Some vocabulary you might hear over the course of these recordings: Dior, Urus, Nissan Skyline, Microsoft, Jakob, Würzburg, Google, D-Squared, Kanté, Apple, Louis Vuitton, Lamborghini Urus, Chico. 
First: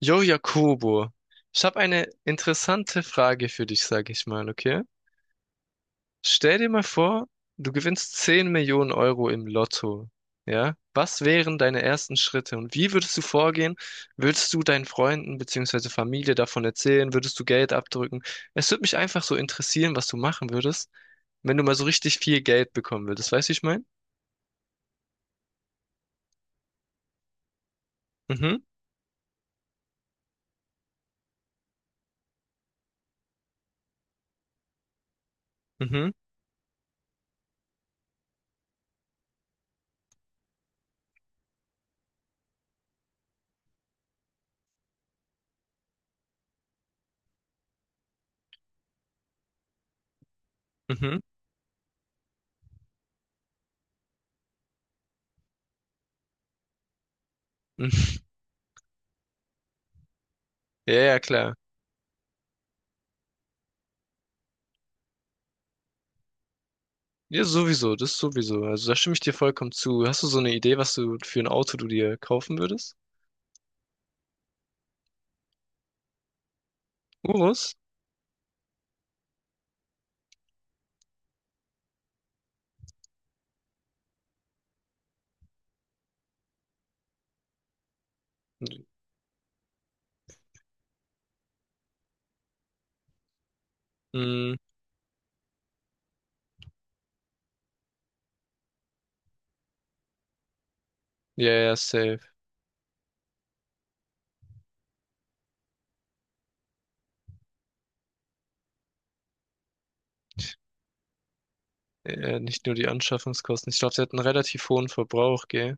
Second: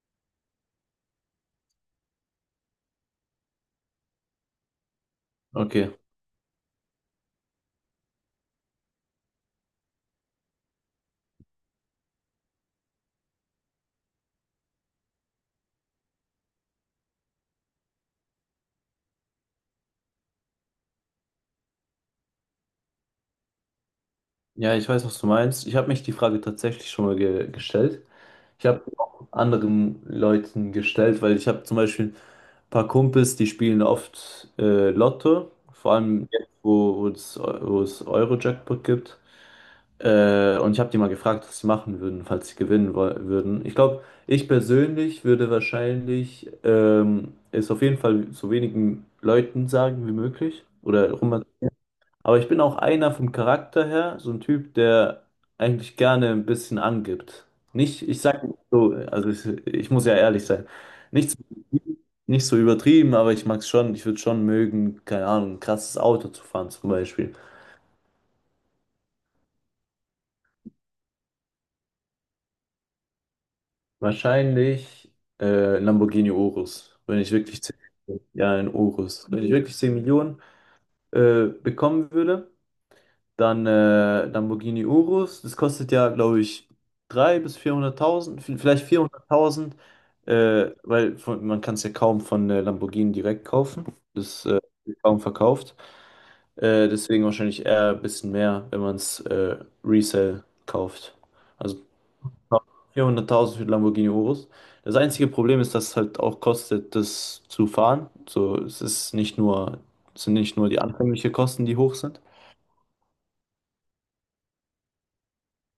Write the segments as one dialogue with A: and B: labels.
A: Jo, Jakobo, ich habe eine interessante Frage für dich, sage ich mal, okay?
B: Okay,
A: Stell dir mal vor, du gewinnst 10 Millionen Euro im Lotto, ja? Was wären deine ersten Schritte und wie würdest du vorgehen? Würdest du deinen Freunden bzw. Familie davon erzählen? Würdest du Geld abdrücken? Es würde mich einfach so interessieren, was du machen würdest, wenn du mal so richtig viel Geld bekommen würdest. Weißt du, wie ich meine?
B: ja, ich weiß, was du meinst. Ich habe mich die Frage tatsächlich schon mal ge gestellt.
A: Mhm,
B: Ich habe auch anderen Leuten gestellt, weil ich habe zum Beispiel ein paar Kumpels, die spielen oft Lotto, vor
A: mhm,
B: allem jetzt, wo es Euro-Jackpot gibt. Und ich habe die mal gefragt, was sie machen würden, falls sie gewinnen würden. Ich glaube, ich persönlich würde wahrscheinlich es auf jeden Fall so wenigen Leuten sagen wie möglich oder
A: mhm.
B: rum. Aber ich bin auch einer vom Charakter her, so ein Typ, der eigentlich gerne ein bisschen angibt.
A: Mhm.
B: Nicht, ich sag nicht so, also ich muss ja ehrlich sein.
A: Ja, ja,
B: Nicht so,
A: klar.
B: nicht so übertrieben, aber ich mag's schon, ich würde schon mögen, keine Ahnung, ein krasses Auto zu fahren zum Beispiel.
A: Ja, sowieso, das sowieso. Also da stimme ich dir vollkommen zu. Hast du so eine Idee, was du für ein Auto du dir kaufen würdest?
B: Wahrscheinlich Lamborghini Urus, wenn ich
A: Urus?
B: wirklich 10, ja, ein Urus. Wenn ich wirklich 10 Millionen bekommen würde. Dann Lamborghini Urus, das kostet ja, glaube ich, 300.000 bis 400.000, vielleicht 400.000, weil von, man kann es ja kaum von Lamborghini direkt kaufen. Das
A: Mm,
B: wird kaum verkauft. Deswegen wahrscheinlich eher ein bisschen mehr, wenn man es Resell kauft.
A: ja, ja,
B: Also
A: safe.
B: 400.000 für den Lamborghini Urus. Das einzige Problem ist, dass es halt auch kostet, das zu fahren. So, es sind nicht nur die anfänglichen Kosten, die hoch sind.
A: Nicht nur die Anschaffungskosten. Ich glaube, sie hat einen relativ hohen Verbrauch, gell?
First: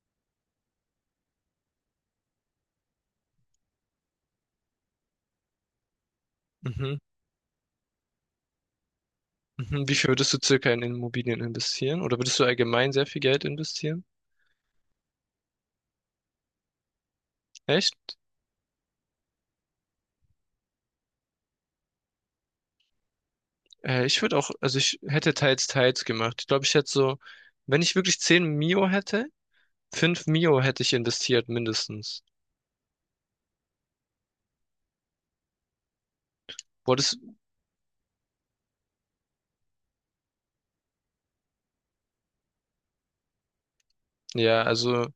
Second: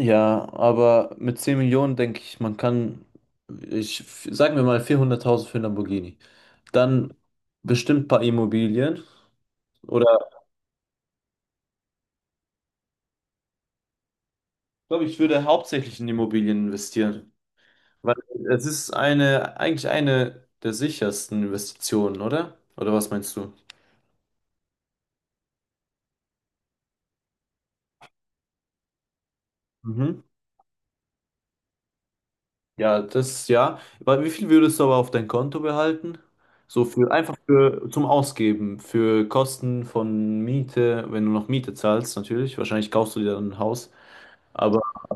B: Ja, aber mit 10 Millionen denke ich, man kann, sagen wir mal 400.000 für einen Lamborghini.
A: Mhm.
B: Dann bestimmt ein paar Immobilien,
A: Mhm. Wie viel
B: oder
A: würdest du circa in Immobilien investieren? Oder würdest du allgemein sehr viel Geld investieren?
B: ich glaube, ich würde hauptsächlich in Immobilien investieren, weil
A: Echt?
B: es ist eine eigentlich eine der sichersten Investitionen, oder? Oder was meinst du?
A: Ich würde auch, also ich hätte teils, teils gemacht. Ich glaube, ich hätte so, wenn ich wirklich 10 Mio. Hätte,
B: Mhm.
A: 5 Mio. Hätte ich investiert, mindestens.
B: Ja, das ja. Weil wie viel würdest du aber auf dein Konto behalten? So
A: Boah,
B: für
A: das,
B: einfach für zum Ausgeben, für Kosten von Miete, wenn du noch Miete zahlst, natürlich. Wahrscheinlich kaufst du dir dann ein Haus.
A: ja,
B: Aber
A: also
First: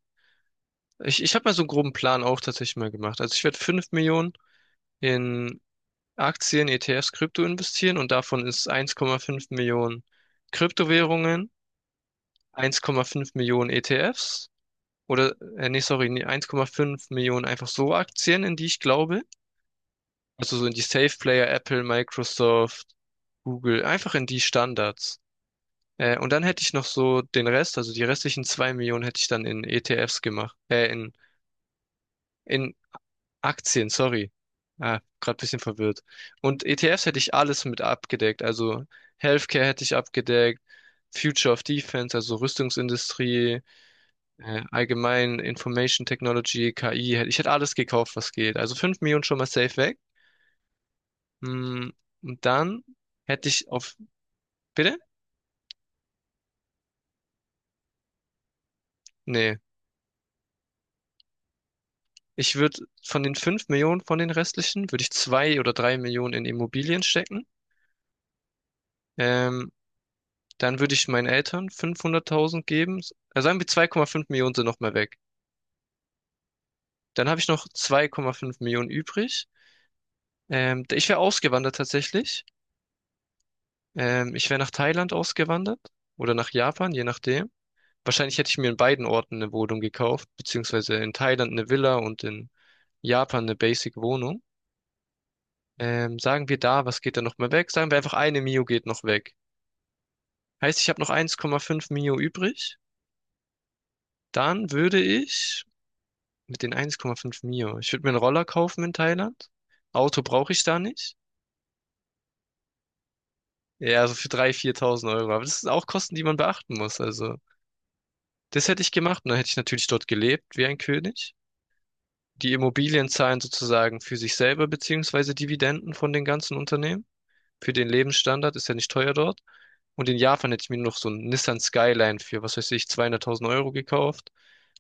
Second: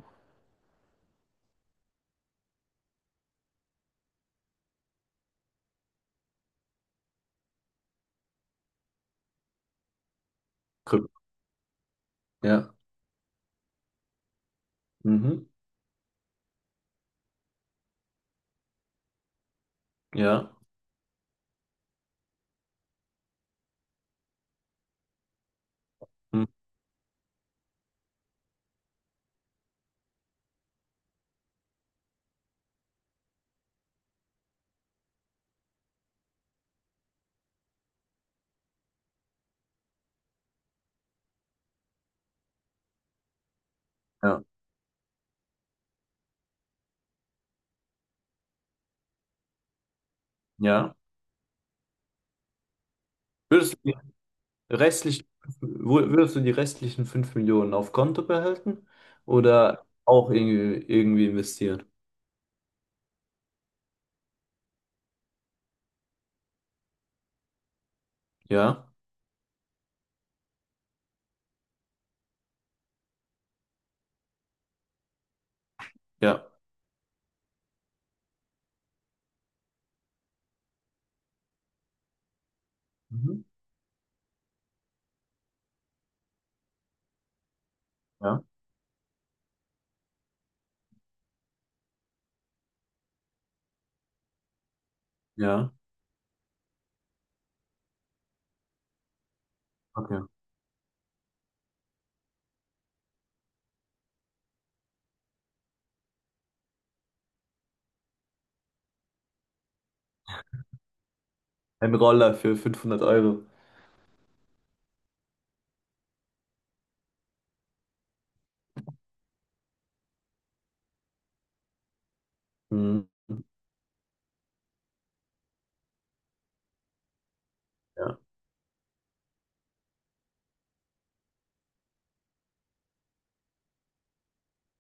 A: ich habe mal so einen groben Plan auch tatsächlich mal gemacht. Also ich werde 5 Millionen in Aktien, ETFs, Krypto investieren und davon ist 1,5 Millionen
B: Krypto,
A: Kryptowährungen,
B: ja.
A: 1,5 Millionen ETFs oder,
B: Mhm.
A: nee, sorry, nee, 1,5 Millionen einfach so Aktien, in die ich glaube.
B: Ja.
A: Also so in die Safe Player, Apple, Microsoft, Google, einfach in die Standards. Und dann
B: Mhm.
A: hätte ich noch so den Rest, also die restlichen 2 Millionen hätte ich dann in ETFs gemacht, in Aktien, sorry. Ah, gerade ein bisschen verwirrt. Und ETFs hätte ich alles mit abgedeckt. Also Healthcare hätte ich abgedeckt, Future of Defense, also Rüstungsindustrie,
B: Ja.
A: allgemein Information Technology, KI. Ich hätte alles gekauft, was geht. Also 5 Millionen schon mal safe weg.
B: Ja.
A: Mm, Und dann hätte ich
B: Würdest du die
A: auf. Bitte?
B: restlichen, Würdest du die restlichen 5 Millionen auf Konto behalten
A: Nee.
B: oder auch irgendwie investieren?
A: Ich würde von den 5 Millionen von den restlichen, würde ich 2 oder 3 Millionen in Immobilien stecken.
B: Ja.
A: Ähm, Dann würde ich meinen Eltern 500.000 geben. Also sagen wir 2,5 Millionen sind noch mal weg.
B: Ja.
A: Dann habe ich noch 2,5 Millionen übrig. Ich wäre ausgewandert tatsächlich.
B: Mhm.
A: Ich wäre nach Thailand ausgewandert oder nach Japan, je nachdem. Wahrscheinlich
B: Ja.
A: hätte ich mir in beiden Orten eine Wohnung gekauft, beziehungsweise in Thailand eine Villa und in Japan eine Basic-Wohnung.
B: Ja.
A: Sagen wir da, was geht da noch mal weg? Sagen wir einfach eine Mio geht noch weg.
B: Okay.
A: Heißt, ich habe noch 1,5 Mio übrig. Dann würde ich Mit den 1,5 Mio. Ich würde mir einen Roller kaufen in Thailand. Auto brauche ich da nicht.
B: Ein Roller für 500 Euro.
A: Ja, also für 3.000, 4.000 Euro. Aber das sind auch Kosten, die man beachten muss. Also, das hätte ich gemacht. Und dann hätte ich natürlich dort gelebt wie ein König. Die
B: Mhm.
A: Immobilien zahlen sozusagen für sich selber, beziehungsweise Dividenden von den ganzen Unternehmen. Für den
B: Ja.
A: Lebensstandard ist ja nicht teuer dort. Und in Japan hätte ich mir noch so einen Nissan Skyline für, was weiß ich, 200.000 Euro gekauft.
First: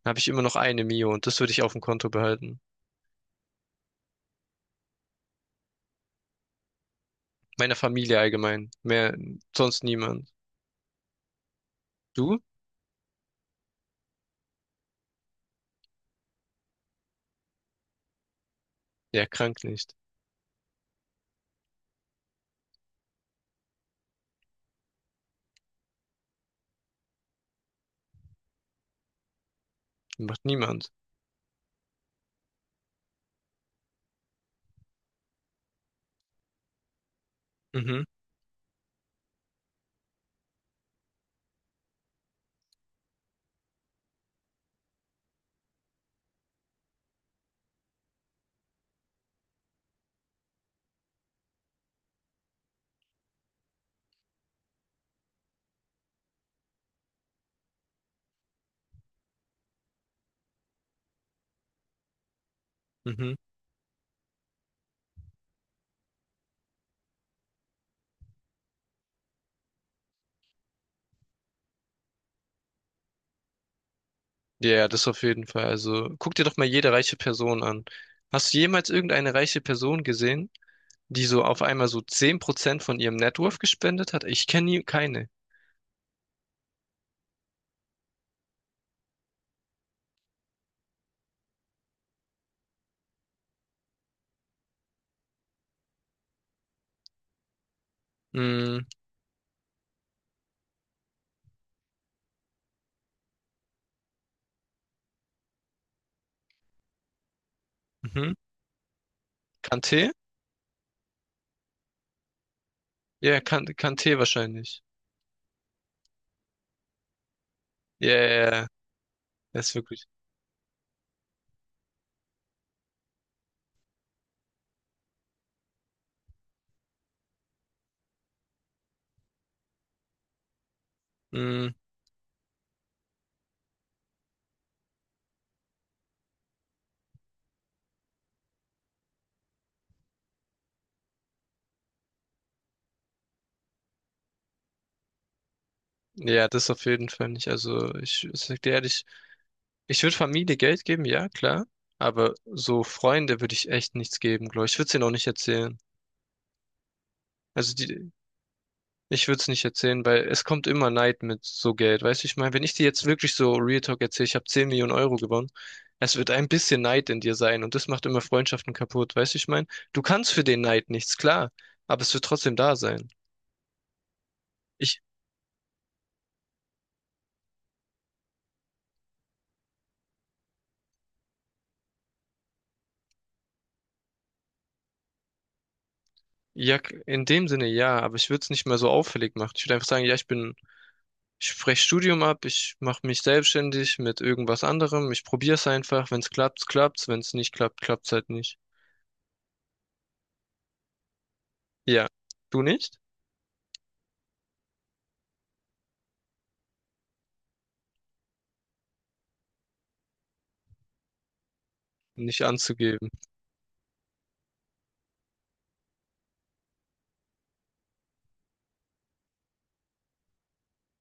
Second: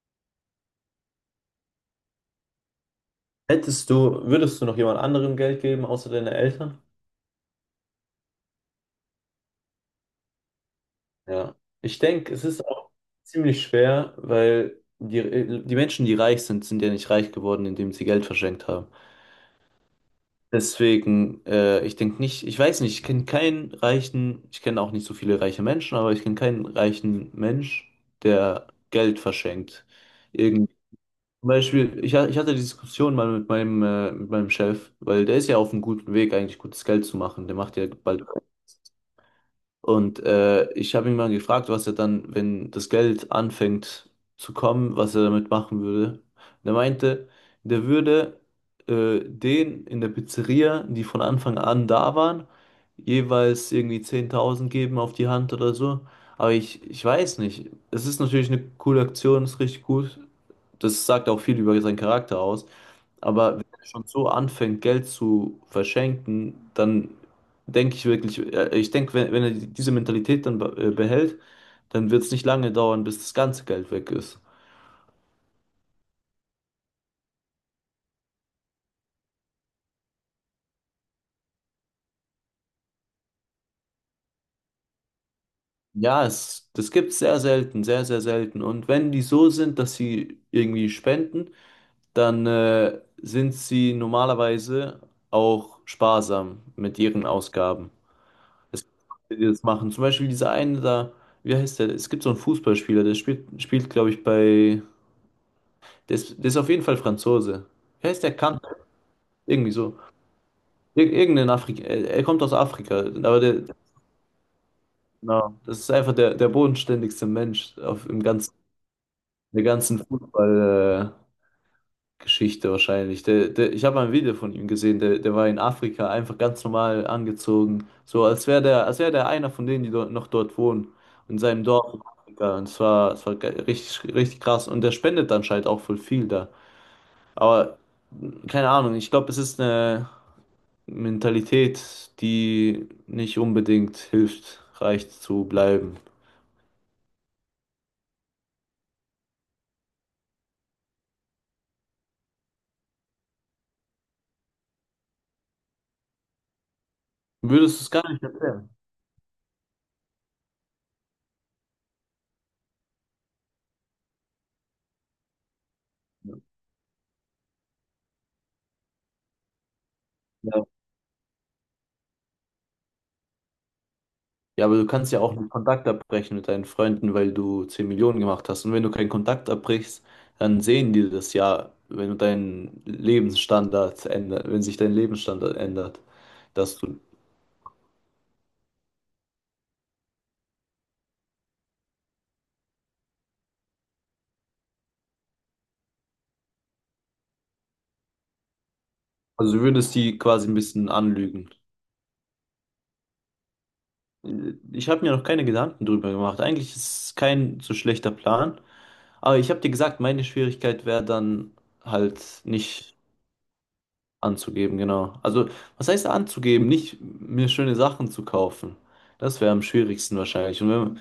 A: Dann habe ich immer noch eine Mio und das würde ich auf dem Konto behalten.
B: Würdest du noch jemand anderem Geld geben, außer deine Eltern?
A: Meiner Familie allgemein. Mehr, sonst niemand.
B: Ja. Ich denke,
A: Du?
B: es ist auch ziemlich schwer, weil die Menschen, die reich sind, sind ja nicht reich geworden, indem sie Geld verschenkt haben.
A: Ja, krank nicht.
B: Deswegen, ich denke nicht, ich weiß nicht, ich kenne keinen reichen, ich kenne auch nicht so viele reiche Menschen, aber ich kenne keinen reichen Mensch, der Geld verschenkt.
A: Macht
B: Irgend,
A: niemand.
B: Zum Beispiel, ich hatte die Diskussion mal mit meinem Chef, weil der ist ja auf einem guten Weg, eigentlich gutes Geld zu machen. Der macht ja
A: Mhm,
B: bald, und ich habe ihn mal gefragt, was er dann, wenn das Geld anfängt zu kommen, was er damit machen würde. Und er meinte, der würde den in der Pizzeria, die von Anfang an da waren, jeweils irgendwie 10.000 geben auf die Hand oder so. Aber ich weiß nicht. Es ist natürlich eine coole Aktion, ist richtig gut. Das sagt auch viel über seinen Charakter aus.
A: mhm.
B: Aber wenn er schon so anfängt, Geld zu verschenken, dann denke ich wirklich, ich denke, wenn er diese Mentalität dann behält, dann wird es nicht lange dauern, bis das ganze Geld weg ist.
A: Ja, das auf jeden Fall. Also guck dir doch mal jede reiche Person an. Hast du jemals irgendeine reiche Person gesehen, die so auf einmal so 10 % von ihrem Net Worth gespendet hat? Ich kenne nie keine.
B: Ja, das gibt es sehr selten, sehr, sehr selten. Und wenn die so sind, dass sie irgendwie spenden, dann sind sie normalerweise auch sparsam mit ihren Ausgaben. Es
A: Mhm,
B: gibt Leute, die das machen. Zum Beispiel dieser eine da, wie heißt der? Es gibt so einen Fußballspieler, der spielt glaube ich, bei. Der ist auf jeden Fall Franzose. Wie heißt
A: mhm.
B: der Kant? Irgendwie so.
A: Kanté?
B: Ir Irgendein Afrika. Er kommt aus Afrika.
A: Ja,
B: Aber der,
A: kan Kanté wahrscheinlich.
B: genau, das ist einfach der bodenständigste Mensch auf,
A: Ja,
B: im
A: ja,
B: ganzen,
A: ja.
B: der
A: Das ist
B: ganzen
A: wirklich.
B: Fußball, Geschichte wahrscheinlich. Ich habe ein Video von ihm gesehen, der war in Afrika einfach ganz normal angezogen. So als wäre der einer von denen, die dort, noch dort wohnen. In seinem
A: Mhm.
B: Dorf in Afrika. Und es war richtig, richtig krass. Und der spendet anscheinend auch voll viel da. Aber keine Ahnung, ich glaube, es ist eine Mentalität, die nicht unbedingt hilft, reich zu bleiben.
A: Ja, das auf jeden Fall nicht. Also ich sag dir ehrlich, ich würde Familie Geld geben, ja, klar. Aber so Freunde würde ich echt nichts geben, glaube ich. Ich würde es ihnen auch nicht erzählen. Also
B: Würdest du es gar
A: die,
B: nicht erklären.
A: Ich würde es nicht erzählen, weil es kommt immer Neid mit so Geld. Weißt du, ich meine, wenn ich dir jetzt wirklich so Real Talk erzähle, ich habe 10 Millionen Euro gewonnen, es wird ein bisschen Neid in dir sein und das macht immer Freundschaften kaputt. Weißt du, ich meine, du kannst für den
B: Ja.
A: Neid nichts, klar, aber es wird trotzdem da sein.
B: Ja, aber du
A: Ich,
B: kannst ja auch einen Kontakt abbrechen mit deinen Freunden, weil du 10 Millionen gemacht hast. Und wenn du keinen Kontakt abbrichst, dann sehen die das ja, wenn du deinen Lebensstandard ändert, wenn sich dein Lebensstandard ändert, dass
A: ja,
B: du,
A: in dem Sinne ja, aber ich würde es nicht mehr so auffällig machen. Ich würde einfach sagen, ja, ich bin, ich breche Studium ab, ich mache mich selbstständig mit irgendwas anderem, ich probiere es einfach. Wenn es klappt, klappt's, wenn es nicht klappt, klappt's halt nicht.
B: also du würdest die quasi ein bisschen anlügen.
A: Ja, du nicht?
B: Ich habe mir noch keine Gedanken drüber gemacht. Eigentlich ist es kein so schlechter Plan. Aber ich habe dir gesagt, meine Schwierigkeit wäre dann halt
A: Nicht
B: nicht
A: anzugeben.
B: anzugeben, genau. Also, was heißt anzugeben? Nicht mir schöne Sachen zu kaufen. Das wäre am schwierigsten wahrscheinlich. Und wenn,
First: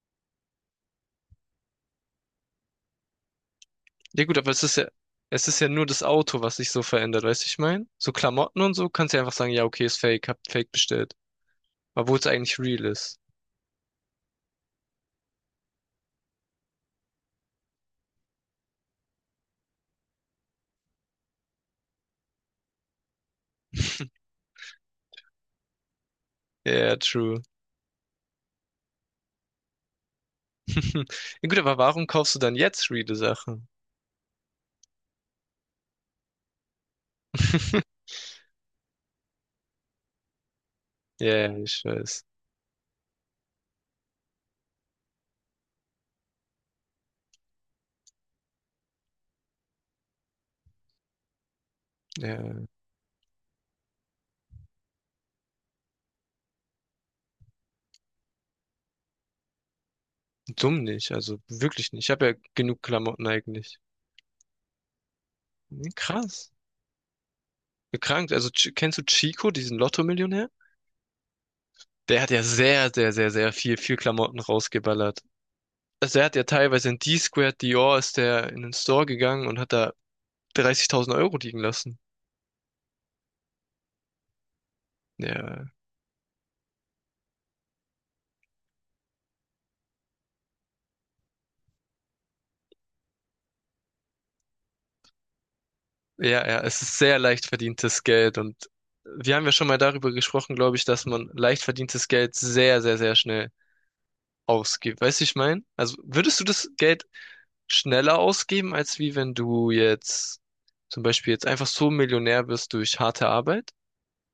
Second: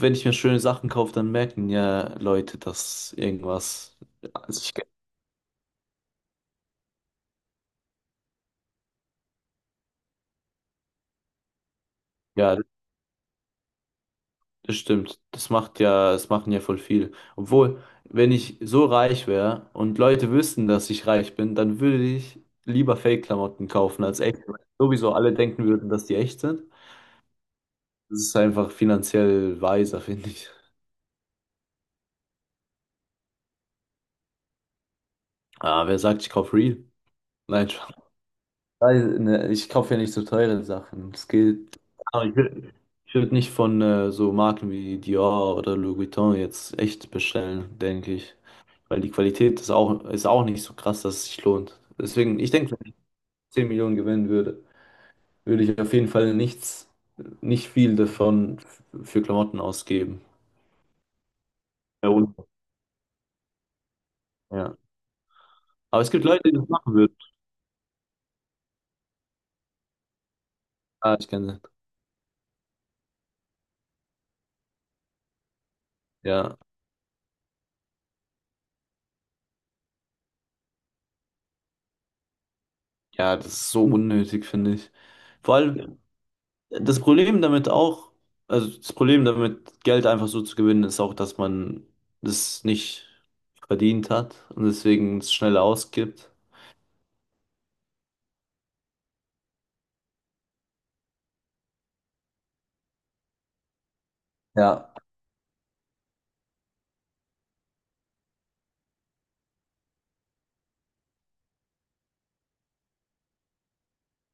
B: wenn ich mir schöne Sachen kaufe, dann merken ja Leute, dass irgendwas.
A: Ja gut, aber
B: Also,
A: es ist ja nur das Auto, was sich so verändert, weißt du, ich meine? So Klamotten und so kannst du ja einfach sagen, ja, okay, ist fake, hab fake bestellt. Obwohl es
B: ja,
A: eigentlich real ist.
B: das stimmt. Das machen ja voll viel. Obwohl, wenn ich so reich wäre und Leute wüssten, dass ich reich bin, dann würde ich lieber Fake-Klamotten kaufen als echt. Sowieso alle denken würden, dass die echt sind.
A: Ja, true.
B: Das ist einfach finanziell weiser, finde ich.
A: Ja gut, aber warum kaufst du dann jetzt reale Sachen?
B: Ah, wer sagt, ich kaufe Real? Nein, Spaß. Nein, ne, ich kaufe ja nicht so teure Sachen. Es
A: Ja,
B: geht.
A: ich weiß.
B: Aber ich würd nicht von so Marken wie Dior oder Louis Vuitton jetzt echt bestellen, denke ich. Weil die Qualität ist auch nicht so krass, dass es sich lohnt.
A: Ja,
B: Deswegen, ich denke, wenn ich 10 Millionen gewinnen würde, würde ich auf jeden Fall nichts, nicht viel davon für Klamotten ausgeben.
A: dumm nicht, also wirklich nicht. Ich
B: Ja,
A: habe ja
B: und?
A: genug Klamotten eigentlich.
B: Ja.
A: Nee,
B: Aber es gibt Leute,
A: krass.
B: die das machen würden.
A: Gekrankt. Also kennst du Chico, diesen Lotto-Millionär?
B: Ah, ich kenne sie.
A: Der hat ja sehr, sehr, sehr, sehr viel, viel Klamotten rausgeballert. Also er hat ja
B: Ja.
A: teilweise in D-Squared Dior ist der in den Store gegangen und hat da 30.000 Euro liegen lassen.
B: Ja, das ist so unnötig, finde ich. Vor
A: Ja,
B: allem das Problem damit auch, also das Problem damit, Geld einfach so zu gewinnen, ist auch, dass man das nicht verdient hat und deswegen es schneller ausgibt.
A: ja, ja, es ist sehr leicht verdientes Geld und wir haben ja schon mal darüber gesprochen, glaube ich, dass man leicht verdientes Geld sehr, sehr, sehr schnell
B: Ja,
A: ausgibt. Weißt du, ich meine? Also würdest du das Geld schneller ausgeben, als wie wenn du jetzt zum Beispiel jetzt einfach so Millionär wirst durch harte Arbeit?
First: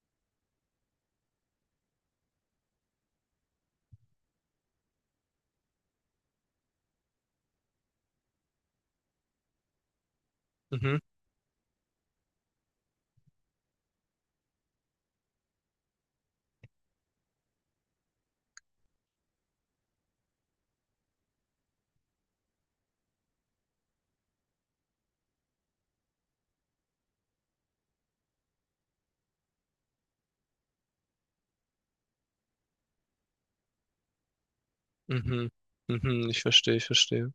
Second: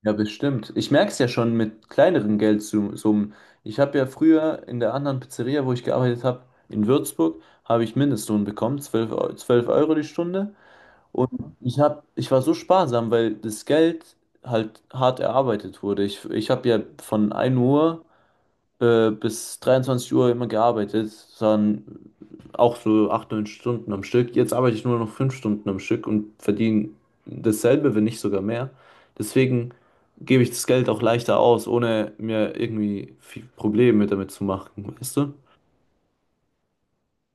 B: ja, bestimmt. Ich merke es ja schon mit kleineren Geldsummen. Ich habe ja früher in der anderen Pizzeria, wo ich gearbeitet habe, in Würzburg, habe ich Mindestlohn bekommen, 12 Euro die Stunde.
A: Mhm,
B: Und ich war so sparsam, weil das Geld halt hart erarbeitet wurde. Ich habe ja von 1 Uhr bis 23 Uhr immer gearbeitet, dann auch so 8 9 Stunden am Stück. Jetzt arbeite ich nur noch 5 Stunden am Stück und verdiene dasselbe, wenn nicht sogar mehr. Deswegen gebe ich das Geld auch leichter aus, ohne mir irgendwie viel Probleme damit zu machen, weißt du?
A: mhm, mhm, ich verstehe, ich verstehe.